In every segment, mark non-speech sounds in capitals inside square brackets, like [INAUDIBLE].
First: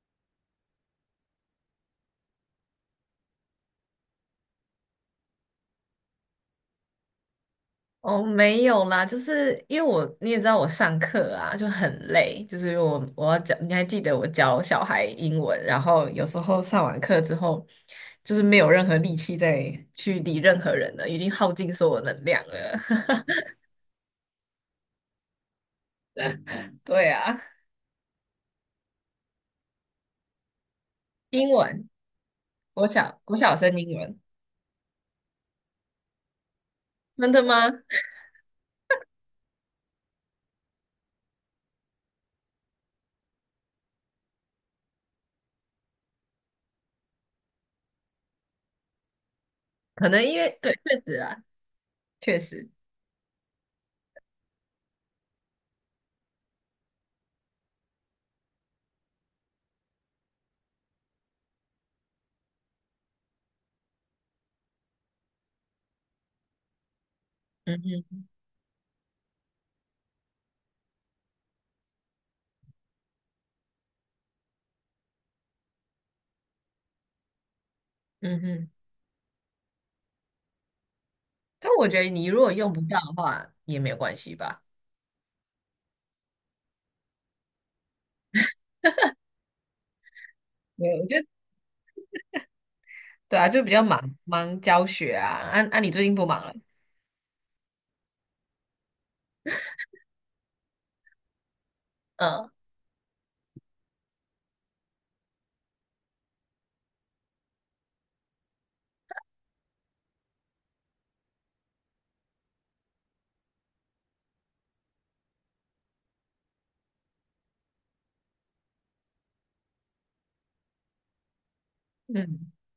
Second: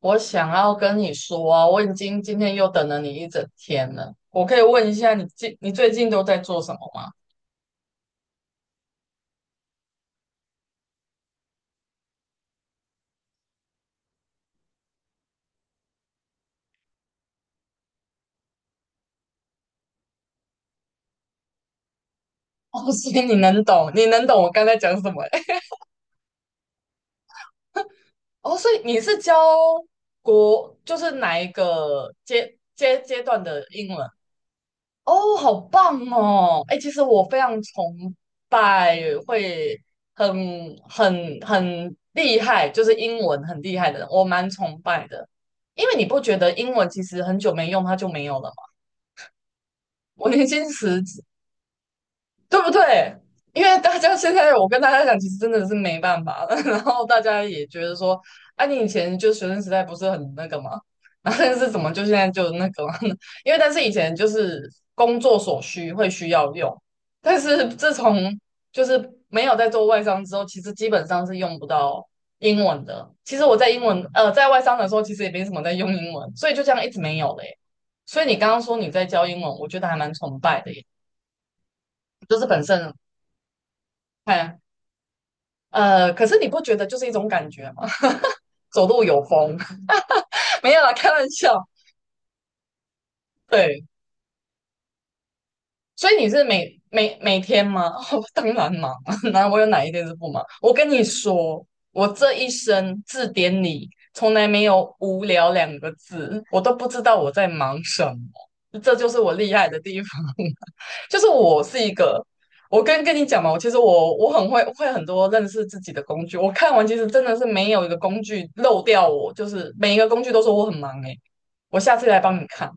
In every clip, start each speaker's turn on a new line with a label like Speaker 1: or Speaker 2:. Speaker 1: 我想要跟你说啊，我已经今天又等了你一整天了。我可以问一下你最近都在做什么吗？
Speaker 2: 哦，没有啦，就是因为我你也知道我上课啊就很累，就是我要教，你还记得我教小孩英文，然后有时候上完课之后，就是没有任何力气再去理任何人了，已经耗尽所有能量了。
Speaker 1: 哦，所以
Speaker 2: [LAUGHS]
Speaker 1: 你能懂，你能懂我刚才讲什么欸？
Speaker 2: 对啊，
Speaker 1: [LAUGHS] 哦，所以你是教就是哪一
Speaker 2: 英文，
Speaker 1: 个阶
Speaker 2: 国
Speaker 1: 阶
Speaker 2: 小
Speaker 1: 阶
Speaker 2: 国
Speaker 1: 段
Speaker 2: 小
Speaker 1: 的
Speaker 2: 生
Speaker 1: 英
Speaker 2: 英
Speaker 1: 文？
Speaker 2: 文，
Speaker 1: 哦，好棒哦！哎，其实我
Speaker 2: 真
Speaker 1: 非
Speaker 2: 的
Speaker 1: 常
Speaker 2: 吗？
Speaker 1: 崇拜会很很厉害，就是英文很厉害的人，我蛮崇拜的。因为你不觉得英文其实很久没用，它就没有了吗？
Speaker 2: 可能
Speaker 1: 我
Speaker 2: 因
Speaker 1: 年
Speaker 2: 为
Speaker 1: 轻
Speaker 2: 对，确
Speaker 1: 时
Speaker 2: 实啊，确
Speaker 1: 对
Speaker 2: 实，
Speaker 1: 不对？因为大家现在我跟大家讲，其实真的是没办法了。[LAUGHS] 然后大家也觉得说，啊，你以前就学生时代不是很那个吗？[LAUGHS] 然后但是怎么就现在就那个嘛呢？ [LAUGHS] 因为但是以前就是工作所需会需要用，但是
Speaker 2: 嗯
Speaker 1: 自从
Speaker 2: 哼，
Speaker 1: 就是没有在做外商之后，其实基本上是用不到英文的。其实我在英文呃在外商的时候，其实也没什么在用英文，所以就这样一直没有嘞。所以你
Speaker 2: 嗯
Speaker 1: 刚刚
Speaker 2: 哼，
Speaker 1: 说你在教英文，我觉得还蛮崇拜的耶。
Speaker 2: 但我觉得你
Speaker 1: 就
Speaker 2: 如
Speaker 1: 是
Speaker 2: 果
Speaker 1: 本
Speaker 2: 用不
Speaker 1: 身
Speaker 2: 到的话也没有关系
Speaker 1: 看，
Speaker 2: 吧。
Speaker 1: 可是你不觉得就是一种感觉吗？[LAUGHS] 走路有风，[LAUGHS] 没有
Speaker 2: 没
Speaker 1: 啦，
Speaker 2: 有，我
Speaker 1: 开
Speaker 2: 觉得
Speaker 1: 玩笑。
Speaker 2: 对啊，就比较
Speaker 1: 对，
Speaker 2: 忙忙教学啊。啊啊，你最
Speaker 1: 所
Speaker 2: 近
Speaker 1: 以
Speaker 2: 不
Speaker 1: 你
Speaker 2: 忙
Speaker 1: 是
Speaker 2: 了？
Speaker 1: 每天吗？[LAUGHS] 哦，当然忙啊，[LAUGHS] 哪我有哪一天是不忙？我跟你说，我这一
Speaker 2: 嗯，
Speaker 1: 生字典里从来没有无聊两个字，我都不知道我在忙什么，这就是我厉害的地方。[LAUGHS] 就是我是一个，我跟你讲嘛，我其实我很会很多认识自己的工具。我看完其实真的是没有一个工具漏掉我，就是每一个工具都说我很忙诶、我下次来帮你
Speaker 2: 嗯，
Speaker 1: 看。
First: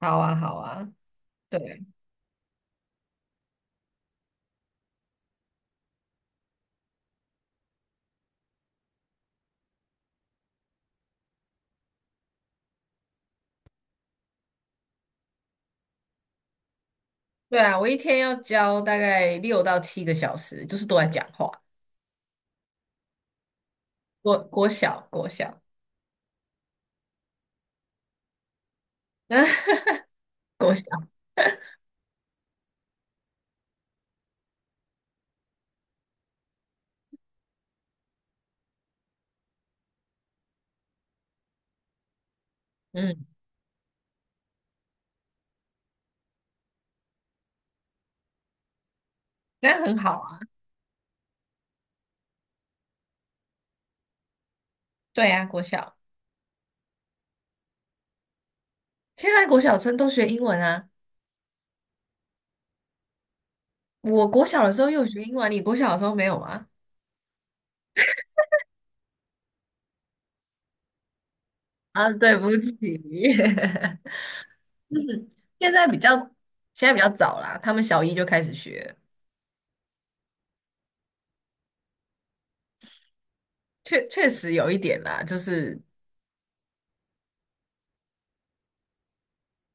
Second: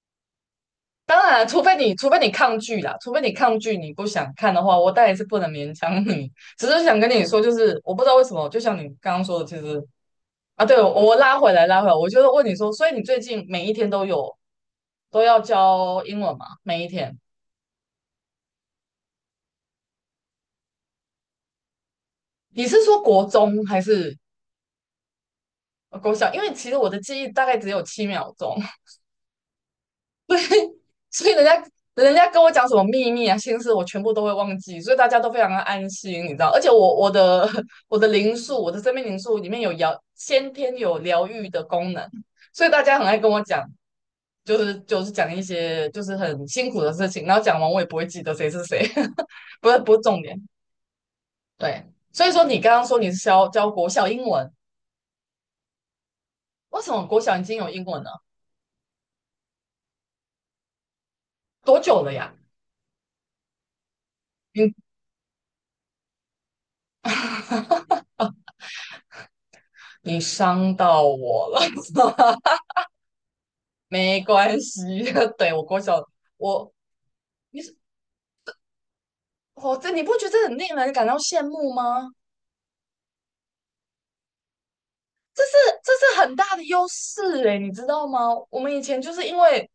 Speaker 2: 好啊，好啊，
Speaker 1: 当然，
Speaker 2: 对，
Speaker 1: 除非你抗拒啦，除非你抗拒，你不想看的话，我当然是不能勉强你。只是想跟你说，就是我不知道为什么，就像你刚刚说的，其实啊，对，我拉回来，拉回来，我就是问你说，所以你最近每一天都要教英文吗？每一天？
Speaker 2: 对啊，我一天要教大概6到7个小时，就是都在讲话。
Speaker 1: 你是说国中还是
Speaker 2: 国小，国小，
Speaker 1: 国小？因为其实我的记忆大概只有7秒钟，
Speaker 2: [LAUGHS] 国小，
Speaker 1: 所以人家跟我讲什么秘密啊、心事，我全部都会忘记，所以大家都非常的安心，你知道。而且我的 [LAUGHS] 我的灵数，我的生命灵数里面先天有疗愈的功能，所以大家很爱
Speaker 2: 嗯，
Speaker 1: 跟我讲，就是讲一些就是很辛苦的事情，然后讲完我也不会记得谁是谁，[LAUGHS]
Speaker 2: 这
Speaker 1: 不是
Speaker 2: 样
Speaker 1: 不
Speaker 2: 很
Speaker 1: 是
Speaker 2: 好
Speaker 1: 重点。
Speaker 2: 啊。
Speaker 1: 对，所以说你刚刚说你是教国小英文，
Speaker 2: 对啊，国小。
Speaker 1: 为什么国小已经有英文了？
Speaker 2: 现在国小生都学英文啊。
Speaker 1: 多久了呀？
Speaker 2: 我国小的
Speaker 1: 你
Speaker 2: 时候又有学英文啊，你国小的时候没有吗？
Speaker 1: 你伤到我了。
Speaker 2: 啊，对
Speaker 1: [LAUGHS]
Speaker 2: 不起，[LAUGHS]
Speaker 1: 没关系。
Speaker 2: 嗯，
Speaker 1: [LAUGHS] 对，我
Speaker 2: 现
Speaker 1: 国
Speaker 2: 在比
Speaker 1: 小，
Speaker 2: 较，
Speaker 1: 我
Speaker 2: 现在比较早啦，
Speaker 1: 你
Speaker 2: 他
Speaker 1: 是
Speaker 2: 们小一就开始学，
Speaker 1: 我这你不觉得这很令人感到羡慕吗？
Speaker 2: 确确实有一点啦，就
Speaker 1: 这是
Speaker 2: 是
Speaker 1: 这是很大的优势诶，你知道吗？我们以前就是因为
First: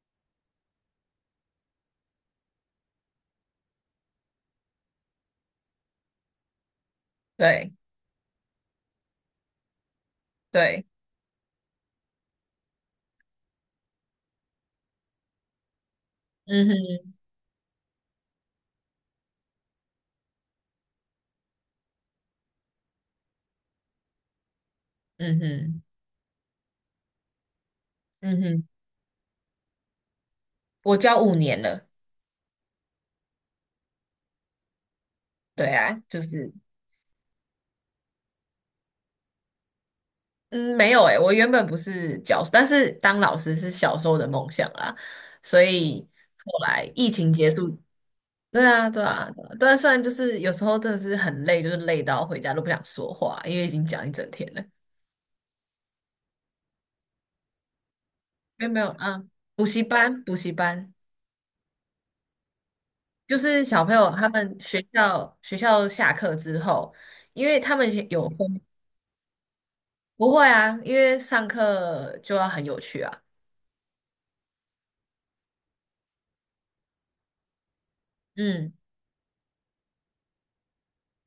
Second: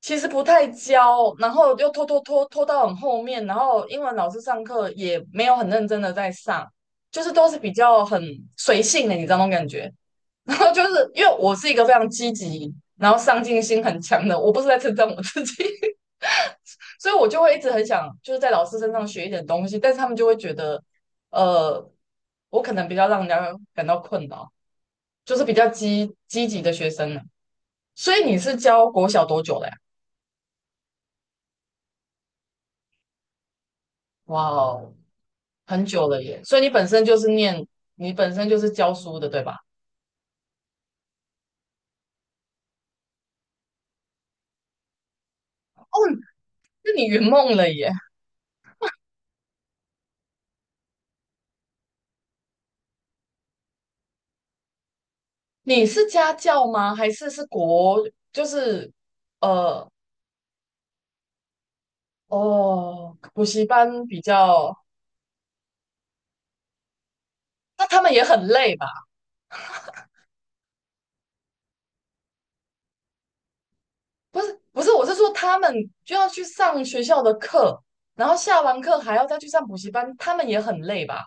Speaker 1: 其实不太教，然后又拖到很后面，然后英文老师上课也没有很认真的在上，就是都是比
Speaker 2: 对
Speaker 1: 较很随性的，你知道那种感觉。[LAUGHS] 然后就
Speaker 2: 对，
Speaker 1: 是因为我是一个非常积极，然后上进心很强的，我不是在称赞我自己。
Speaker 2: 嗯
Speaker 1: 所以
Speaker 2: 哼，
Speaker 1: 我就会一直很想就是在老师身上学一点东西，但是他们就会觉得，呃，我可能比较让人家感到困扰，就
Speaker 2: 嗯
Speaker 1: 是比较
Speaker 2: 哼，
Speaker 1: 积极的学生呢。所以你
Speaker 2: 嗯
Speaker 1: 是
Speaker 2: 哼，
Speaker 1: 教国小多久了呀？
Speaker 2: 我教5年了，
Speaker 1: 哇哦，
Speaker 2: 对
Speaker 1: 很
Speaker 2: 啊，
Speaker 1: 久了
Speaker 2: 就
Speaker 1: 耶！
Speaker 2: 是
Speaker 1: 所以你本身就是念，你本身就是教书的，对吧？
Speaker 2: 嗯，没有诶、我原本不是教，但是当老师是小时候的梦想啦，所
Speaker 1: 哦，
Speaker 2: 以后来
Speaker 1: 那你
Speaker 2: 疫
Speaker 1: 圆
Speaker 2: 情结
Speaker 1: 梦了
Speaker 2: 束，
Speaker 1: 耶！
Speaker 2: 对啊，对啊，对啊，对啊虽然就是有时候真的是很累，就是累到回家都不想说话，因为已经讲一整天了。
Speaker 1: 你是家教吗？还是国，就
Speaker 2: 没有没有，
Speaker 1: 是
Speaker 2: 嗯，补习
Speaker 1: 呃，
Speaker 2: 班，补习班
Speaker 1: 哦，
Speaker 2: 就
Speaker 1: 补习
Speaker 2: 是小朋
Speaker 1: 班
Speaker 2: 友
Speaker 1: 比
Speaker 2: 他们
Speaker 1: 较，
Speaker 2: 学校下课之后，因为他
Speaker 1: 那
Speaker 2: 们
Speaker 1: 他们也
Speaker 2: 有
Speaker 1: 很
Speaker 2: 分
Speaker 1: 累吧？
Speaker 2: 不会啊，因为上课就要很有趣啊。
Speaker 1: 不是不是，我是说他们就要去上学校的课，然后下
Speaker 2: 嗯
Speaker 1: 完课还要再去上补习班，他们也很累吧？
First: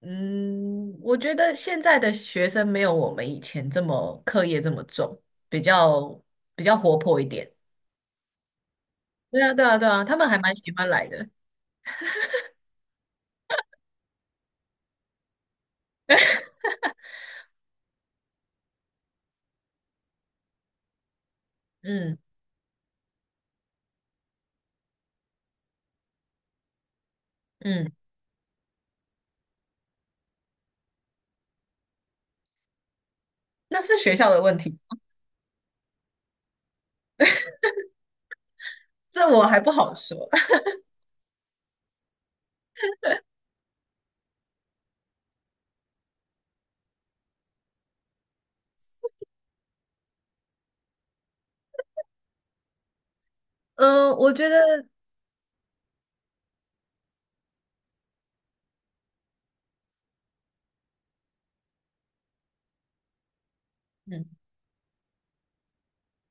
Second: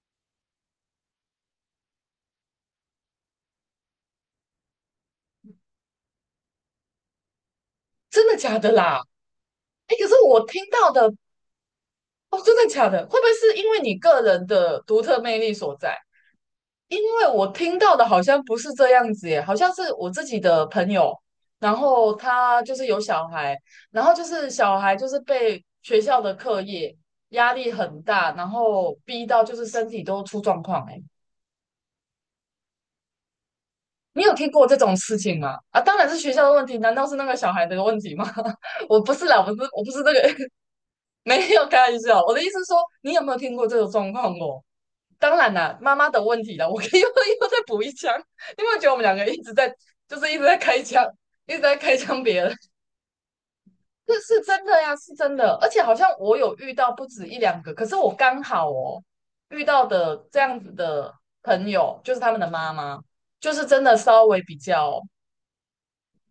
Speaker 2: 嗯，我觉得现在的学生没有我们以前这么课业这么重，比较比较活泼一点。
Speaker 1: 真的假的啦？
Speaker 2: 对啊，对啊，对
Speaker 1: 哎，
Speaker 2: 啊，
Speaker 1: 可是
Speaker 2: 他们还
Speaker 1: 我
Speaker 2: 蛮
Speaker 1: 听
Speaker 2: 喜欢
Speaker 1: 到
Speaker 2: 来
Speaker 1: 的
Speaker 2: 的。
Speaker 1: 哦，真的假的？会不会是因为你个人的独特魅力所在？因为我听到的好像不是这样子耶，好像是我自己的朋友，然后
Speaker 2: 嗯
Speaker 1: 他就是有小孩，然后就是小孩就是被学校的课业压力
Speaker 2: 嗯，
Speaker 1: 很大，然后逼到就是身体都出状况哎。
Speaker 2: 那是学
Speaker 1: 你
Speaker 2: 校
Speaker 1: 有
Speaker 2: 的
Speaker 1: 听
Speaker 2: 问
Speaker 1: 过这
Speaker 2: 题，
Speaker 1: 种事情吗？啊，当然是学校的问题，难道是那个小孩的问题吗？[LAUGHS] 我不是
Speaker 2: 这
Speaker 1: 啦，
Speaker 2: 我
Speaker 1: 我
Speaker 2: 还
Speaker 1: 不是，
Speaker 2: 不
Speaker 1: 我不
Speaker 2: 好
Speaker 1: 是这
Speaker 2: 说。
Speaker 1: 个，
Speaker 2: [LAUGHS]
Speaker 1: [LAUGHS] 没有开玩笑。我的意思是说，你有没有听过这种状况哦？当然啦，妈妈的问题啦，我可以 [LAUGHS] 又再补一枪。你有没有觉得我们两个一直在，就是一直在开枪，一直在开枪别人？[LAUGHS]
Speaker 2: 嗯，
Speaker 1: 这
Speaker 2: 我
Speaker 1: 是
Speaker 2: 觉得
Speaker 1: 真的呀，是真的。而且好像我有遇到不止一两个，可是我刚好哦遇到的这样子的朋友，就是他们的妈妈，就是真的稍
Speaker 2: 嗯，
Speaker 1: 微比较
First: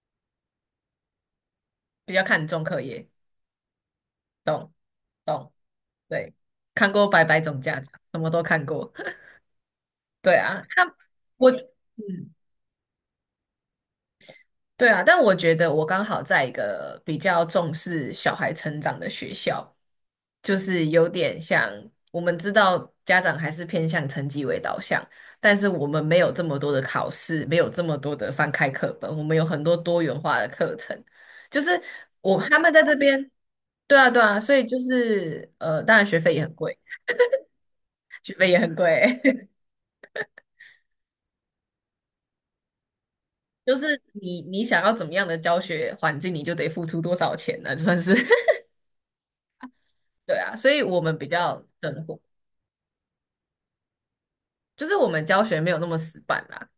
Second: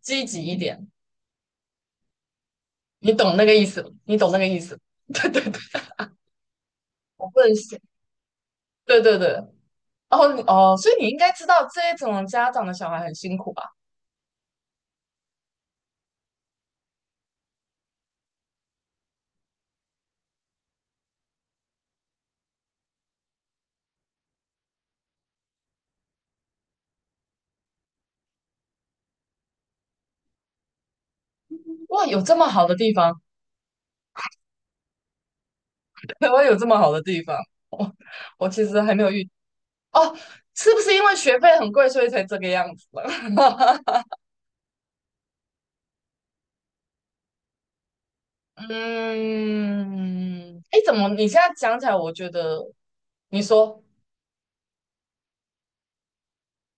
Speaker 1: 积极一点。
Speaker 2: 比较看重课业，
Speaker 1: 你懂那个意思，你懂那个意
Speaker 2: 懂
Speaker 1: 思。[LAUGHS] 对对
Speaker 2: 懂，
Speaker 1: 对，
Speaker 2: 对，看过《百
Speaker 1: 我不
Speaker 2: 百
Speaker 1: 能
Speaker 2: 种家
Speaker 1: 写。
Speaker 2: 长》，什么都看过。
Speaker 1: 对对
Speaker 2: [LAUGHS]
Speaker 1: 对，哦
Speaker 2: 对
Speaker 1: 你
Speaker 2: 啊，
Speaker 1: 哦，所以
Speaker 2: 他
Speaker 1: 你应该知
Speaker 2: 我
Speaker 1: 道这种
Speaker 2: 嗯
Speaker 1: 家长的小孩很辛苦吧？
Speaker 2: 对啊，但我觉得我刚好在一个比较重视小孩成长的学校，就是有点像我们知道家长还是偏向成绩为导向，但是我们没有这么多的考试，没有这么多的翻开课本，我们有很多多元化的课程。就是
Speaker 1: 哇，有这
Speaker 2: 我
Speaker 1: 么
Speaker 2: 他
Speaker 1: 好
Speaker 2: 们
Speaker 1: 的
Speaker 2: 在
Speaker 1: 地
Speaker 2: 这
Speaker 1: 方，
Speaker 2: 边，对啊对啊，所以就是当然
Speaker 1: [LAUGHS]
Speaker 2: 学
Speaker 1: 台
Speaker 2: 费也
Speaker 1: 湾
Speaker 2: 很
Speaker 1: 有这么
Speaker 2: 贵，
Speaker 1: 好的地方，我
Speaker 2: 学
Speaker 1: 我
Speaker 2: 费也
Speaker 1: 其
Speaker 2: 很
Speaker 1: 实还没有遇
Speaker 2: 贵，
Speaker 1: 哦，是不是因为学费很贵，所以才这个样子了？
Speaker 2: [LAUGHS] 就
Speaker 1: [LAUGHS]
Speaker 2: 是你想要怎么样的教学环境，你就得付出多少钱呢、就算是。对啊，
Speaker 1: 嗯，
Speaker 2: 所
Speaker 1: 哎，
Speaker 2: 以
Speaker 1: 怎
Speaker 2: 我
Speaker 1: 么
Speaker 2: 们
Speaker 1: 你
Speaker 2: 比
Speaker 1: 现在
Speaker 2: 较
Speaker 1: 讲起来，
Speaker 2: 灵
Speaker 1: 我
Speaker 2: 活，
Speaker 1: 觉得你说，
Speaker 2: 就是我们教学没有那么死板啦，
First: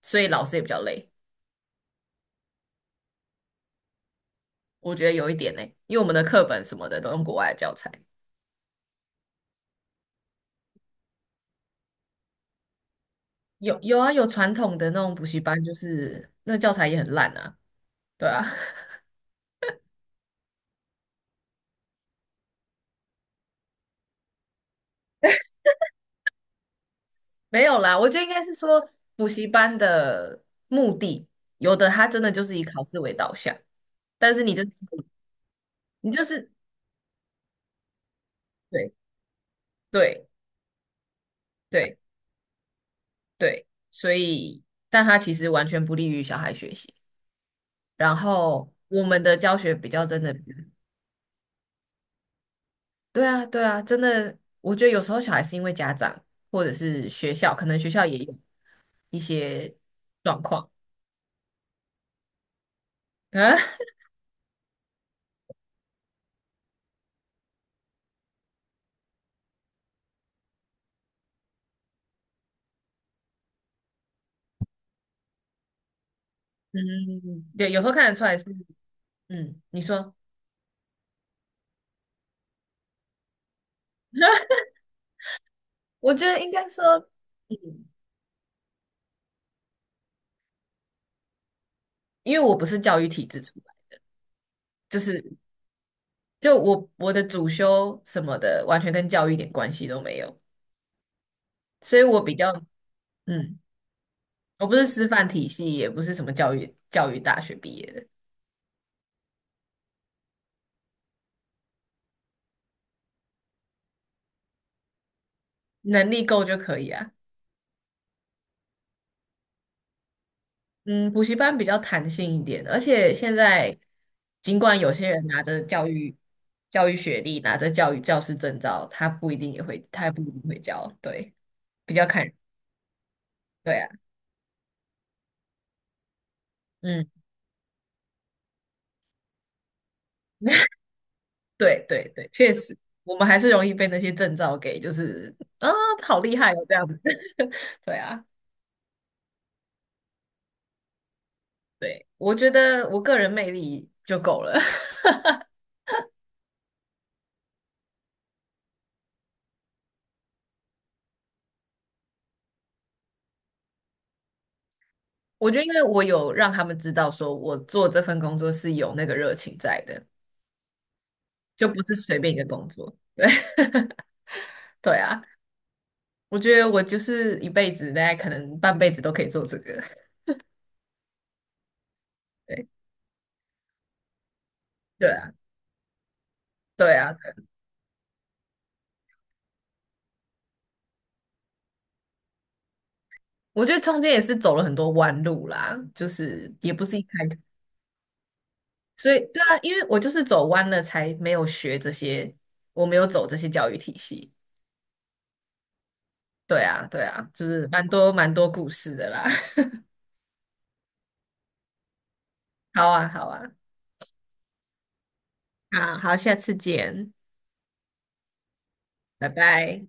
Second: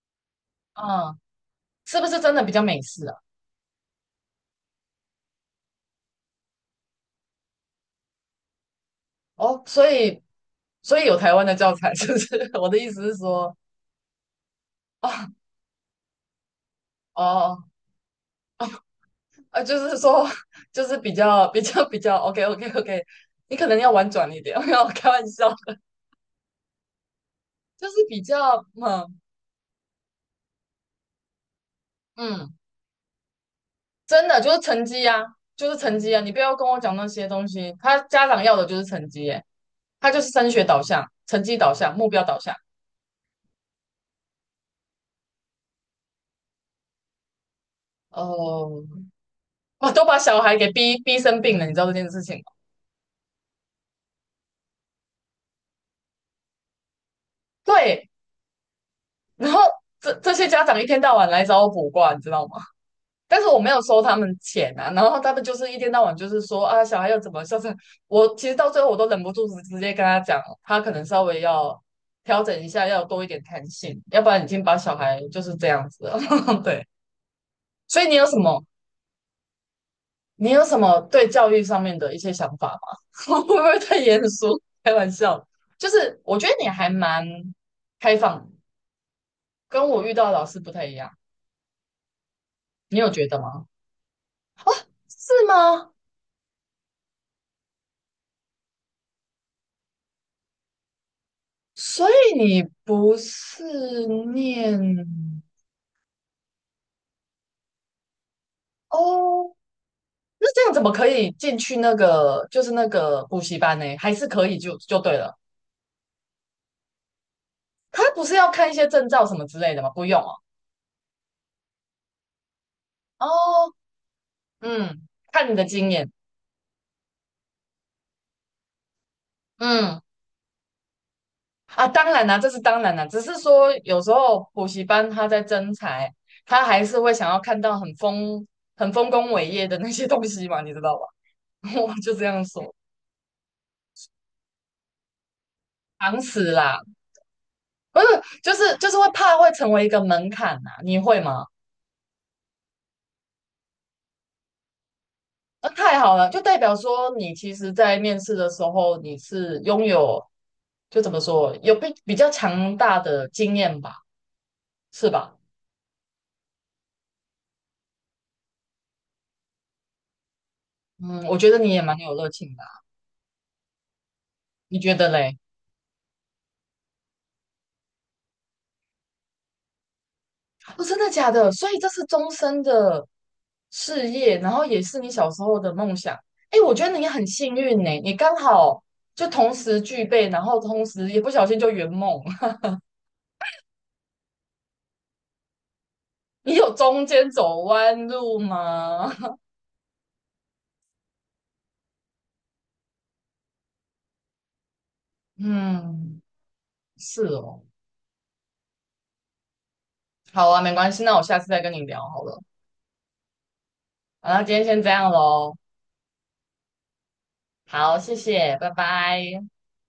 Speaker 2: 所以老师也比较累。
Speaker 1: 嗯，是不是真的比较美式啊？
Speaker 2: 我觉得有一点呢、因为我们的课本什么的都用国外的教材，
Speaker 1: 哦，所以有台湾的教材，[LAUGHS] 是不是？[LAUGHS] 我的意思是说，
Speaker 2: 有有啊，有传统的那种补
Speaker 1: 哦
Speaker 2: 习班，就是那教材也很烂啊，
Speaker 1: 哦
Speaker 2: 对啊，
Speaker 1: 啊，就是说，就是比较 OK OK OK，[LAUGHS] 你可能要婉转一点，[LAUGHS] 没有开玩笑，
Speaker 2: [LAUGHS] 没有
Speaker 1: 就是
Speaker 2: 啦，我觉
Speaker 1: 比
Speaker 2: 得应该是
Speaker 1: 较
Speaker 2: 说
Speaker 1: 嗯
Speaker 2: 补习班的目的，有的他真的就
Speaker 1: 嗯，
Speaker 2: 是以考试为导向，
Speaker 1: 真
Speaker 2: 但
Speaker 1: 的
Speaker 2: 是
Speaker 1: 就
Speaker 2: 你
Speaker 1: 是
Speaker 2: 就
Speaker 1: 成绩啊，就是成
Speaker 2: 你
Speaker 1: 绩啊，
Speaker 2: 就
Speaker 1: 你不
Speaker 2: 是
Speaker 1: 要跟我讲那些东西，他家长要的就是
Speaker 2: 对
Speaker 1: 成绩耶，他就
Speaker 2: 对
Speaker 1: 是升学导向、成绩导向、
Speaker 2: 对
Speaker 1: 目标导向，
Speaker 2: 对，所以但他其实完全不利于小孩学习。然后
Speaker 1: 哦、
Speaker 2: 我们的教学比
Speaker 1: 我都
Speaker 2: 较
Speaker 1: 把
Speaker 2: 真的，
Speaker 1: 小孩给逼生病了，你知道这件事情吗？
Speaker 2: 对啊，对啊，真的，我觉得有时候小孩是因为家长或者是学校，可能学校
Speaker 1: 对，
Speaker 2: 也有一
Speaker 1: 然后
Speaker 2: 些
Speaker 1: 这这
Speaker 2: 状
Speaker 1: 些家
Speaker 2: 况
Speaker 1: 长一天到晚来找我补卦，你知道吗？但是
Speaker 2: 啊，
Speaker 1: 我没有收他们钱啊，[LAUGHS] 然后他们就是一天到晚就是说啊，小孩要怎么孝顺。我其实到最后我都忍不住直接跟他讲，他可能稍微要调整一下，要多一点弹性，要不然已经把小孩就是这样子了。[LAUGHS]
Speaker 2: 嗯，
Speaker 1: 对，
Speaker 2: [LAUGHS] 对，有时候
Speaker 1: 所以
Speaker 2: 看得出来是，嗯，你说，
Speaker 1: 你有什么对教育上面的一些想法吗？[LAUGHS] 我会不会太严肃？开玩笑，就
Speaker 2: 我
Speaker 1: 是
Speaker 2: 觉
Speaker 1: 我
Speaker 2: 得
Speaker 1: 觉
Speaker 2: 应
Speaker 1: 得你
Speaker 2: 该说，
Speaker 1: 还蛮
Speaker 2: 嗯，
Speaker 1: 开放，跟我遇到的老师不太一样，
Speaker 2: 因为我不是
Speaker 1: 你
Speaker 2: 教育
Speaker 1: 有觉
Speaker 2: 体
Speaker 1: 得
Speaker 2: 制出
Speaker 1: 吗？
Speaker 2: 来，就
Speaker 1: 是
Speaker 2: 是
Speaker 1: 吗？
Speaker 2: 我的主修什么的，完全跟教育一点关系都没有，所以
Speaker 1: 所
Speaker 2: 我比
Speaker 1: 以
Speaker 2: 较，
Speaker 1: 你不
Speaker 2: 嗯，
Speaker 1: 是
Speaker 2: 我不是师范
Speaker 1: 念
Speaker 2: 体系，也不是什么教育大学毕业的，
Speaker 1: 哦？那这样怎么可以进去那个就是那个补习班呢？还是可以就对了？
Speaker 2: 能力够就可以啊。
Speaker 1: 他不是要看一些证照什么之类的吗？不用哦。
Speaker 2: 嗯，补习班比较弹性一点，而且现
Speaker 1: 哦，
Speaker 2: 在尽管有
Speaker 1: 嗯，
Speaker 2: 些人拿
Speaker 1: 看你
Speaker 2: 着
Speaker 1: 的
Speaker 2: 教
Speaker 1: 经验。
Speaker 2: 育教育学历，拿着教育教师证照，他不一定也会，
Speaker 1: 嗯，
Speaker 2: 他也不一定会教，对，
Speaker 1: 啊，
Speaker 2: 比
Speaker 1: 当
Speaker 2: 较看
Speaker 1: 然
Speaker 2: 人，
Speaker 1: 啦、这是当然啦、只是说
Speaker 2: 对啊，
Speaker 1: 有时候补习班他在征才，他还是
Speaker 2: 嗯，
Speaker 1: 会想要看到很丰功伟业的那些东西嘛，你
Speaker 2: [LAUGHS]
Speaker 1: 知道吧？[LAUGHS]
Speaker 2: 对
Speaker 1: 我
Speaker 2: 对
Speaker 1: 就这
Speaker 2: 对，
Speaker 1: 样
Speaker 2: 确
Speaker 1: 说，
Speaker 2: 实，我们还是容易被那些证照给，就是啊，
Speaker 1: 常
Speaker 2: 好厉
Speaker 1: 识
Speaker 2: 害哦，这
Speaker 1: 啦。
Speaker 2: 样子，[LAUGHS] 对
Speaker 1: 不是，
Speaker 2: 啊，
Speaker 1: 就是会怕会成为一个门槛呐、你会吗？
Speaker 2: 对，我觉得我个人魅力就够了，[LAUGHS]
Speaker 1: 那太好了，就代表说你其实，在面试的时候你是拥有，就怎么说，有比较强大的经验吧，是吧？
Speaker 2: 我觉得因为我有让他们知道，说我做这份工作是有那个热情在的，
Speaker 1: 嗯，我觉得
Speaker 2: 就
Speaker 1: 你也
Speaker 2: 不是
Speaker 1: 蛮有
Speaker 2: 随
Speaker 1: 热
Speaker 2: 便一个
Speaker 1: 情的
Speaker 2: 工
Speaker 1: 啊
Speaker 2: 作。[LAUGHS] 对。
Speaker 1: 你觉
Speaker 2: 对
Speaker 1: 得
Speaker 2: 啊，
Speaker 1: 嘞？
Speaker 2: 我觉得我就是一辈子，大概可能半辈子都可以做这个。[LAUGHS]
Speaker 1: 哦，真的假的？所以这是终身
Speaker 2: 对，
Speaker 1: 的事业，然后也是你
Speaker 2: 对
Speaker 1: 小
Speaker 2: 啊，
Speaker 1: 时候的梦想。哎，我觉得
Speaker 2: 对
Speaker 1: 你
Speaker 2: 啊，
Speaker 1: 很
Speaker 2: 对
Speaker 1: 幸运呢，你刚好就同时具备，然后同时也不小心就圆梦。
Speaker 2: 我觉得中间也是走了很多弯路啦，就是
Speaker 1: 你
Speaker 2: 也
Speaker 1: 有
Speaker 2: 不是一
Speaker 1: 中
Speaker 2: 开
Speaker 1: 间
Speaker 2: 始，
Speaker 1: 走弯路吗？
Speaker 2: 所以对
Speaker 1: [LAUGHS]
Speaker 2: 啊，因为我就是走弯了，才没有学这些，我没有走这些教育体系。
Speaker 1: 嗯，
Speaker 2: 对啊，对
Speaker 1: 是
Speaker 2: 啊，就
Speaker 1: 哦。
Speaker 2: 是蛮多蛮多故事的啦。[LAUGHS]
Speaker 1: 好啊，没关系，那我下次再跟你聊好了。
Speaker 2: 好啊，好啊，
Speaker 1: 好了，今天先这样喽。
Speaker 2: 好好，下次见，
Speaker 1: 好，谢谢，拜
Speaker 2: 拜
Speaker 1: 拜。
Speaker 2: 拜。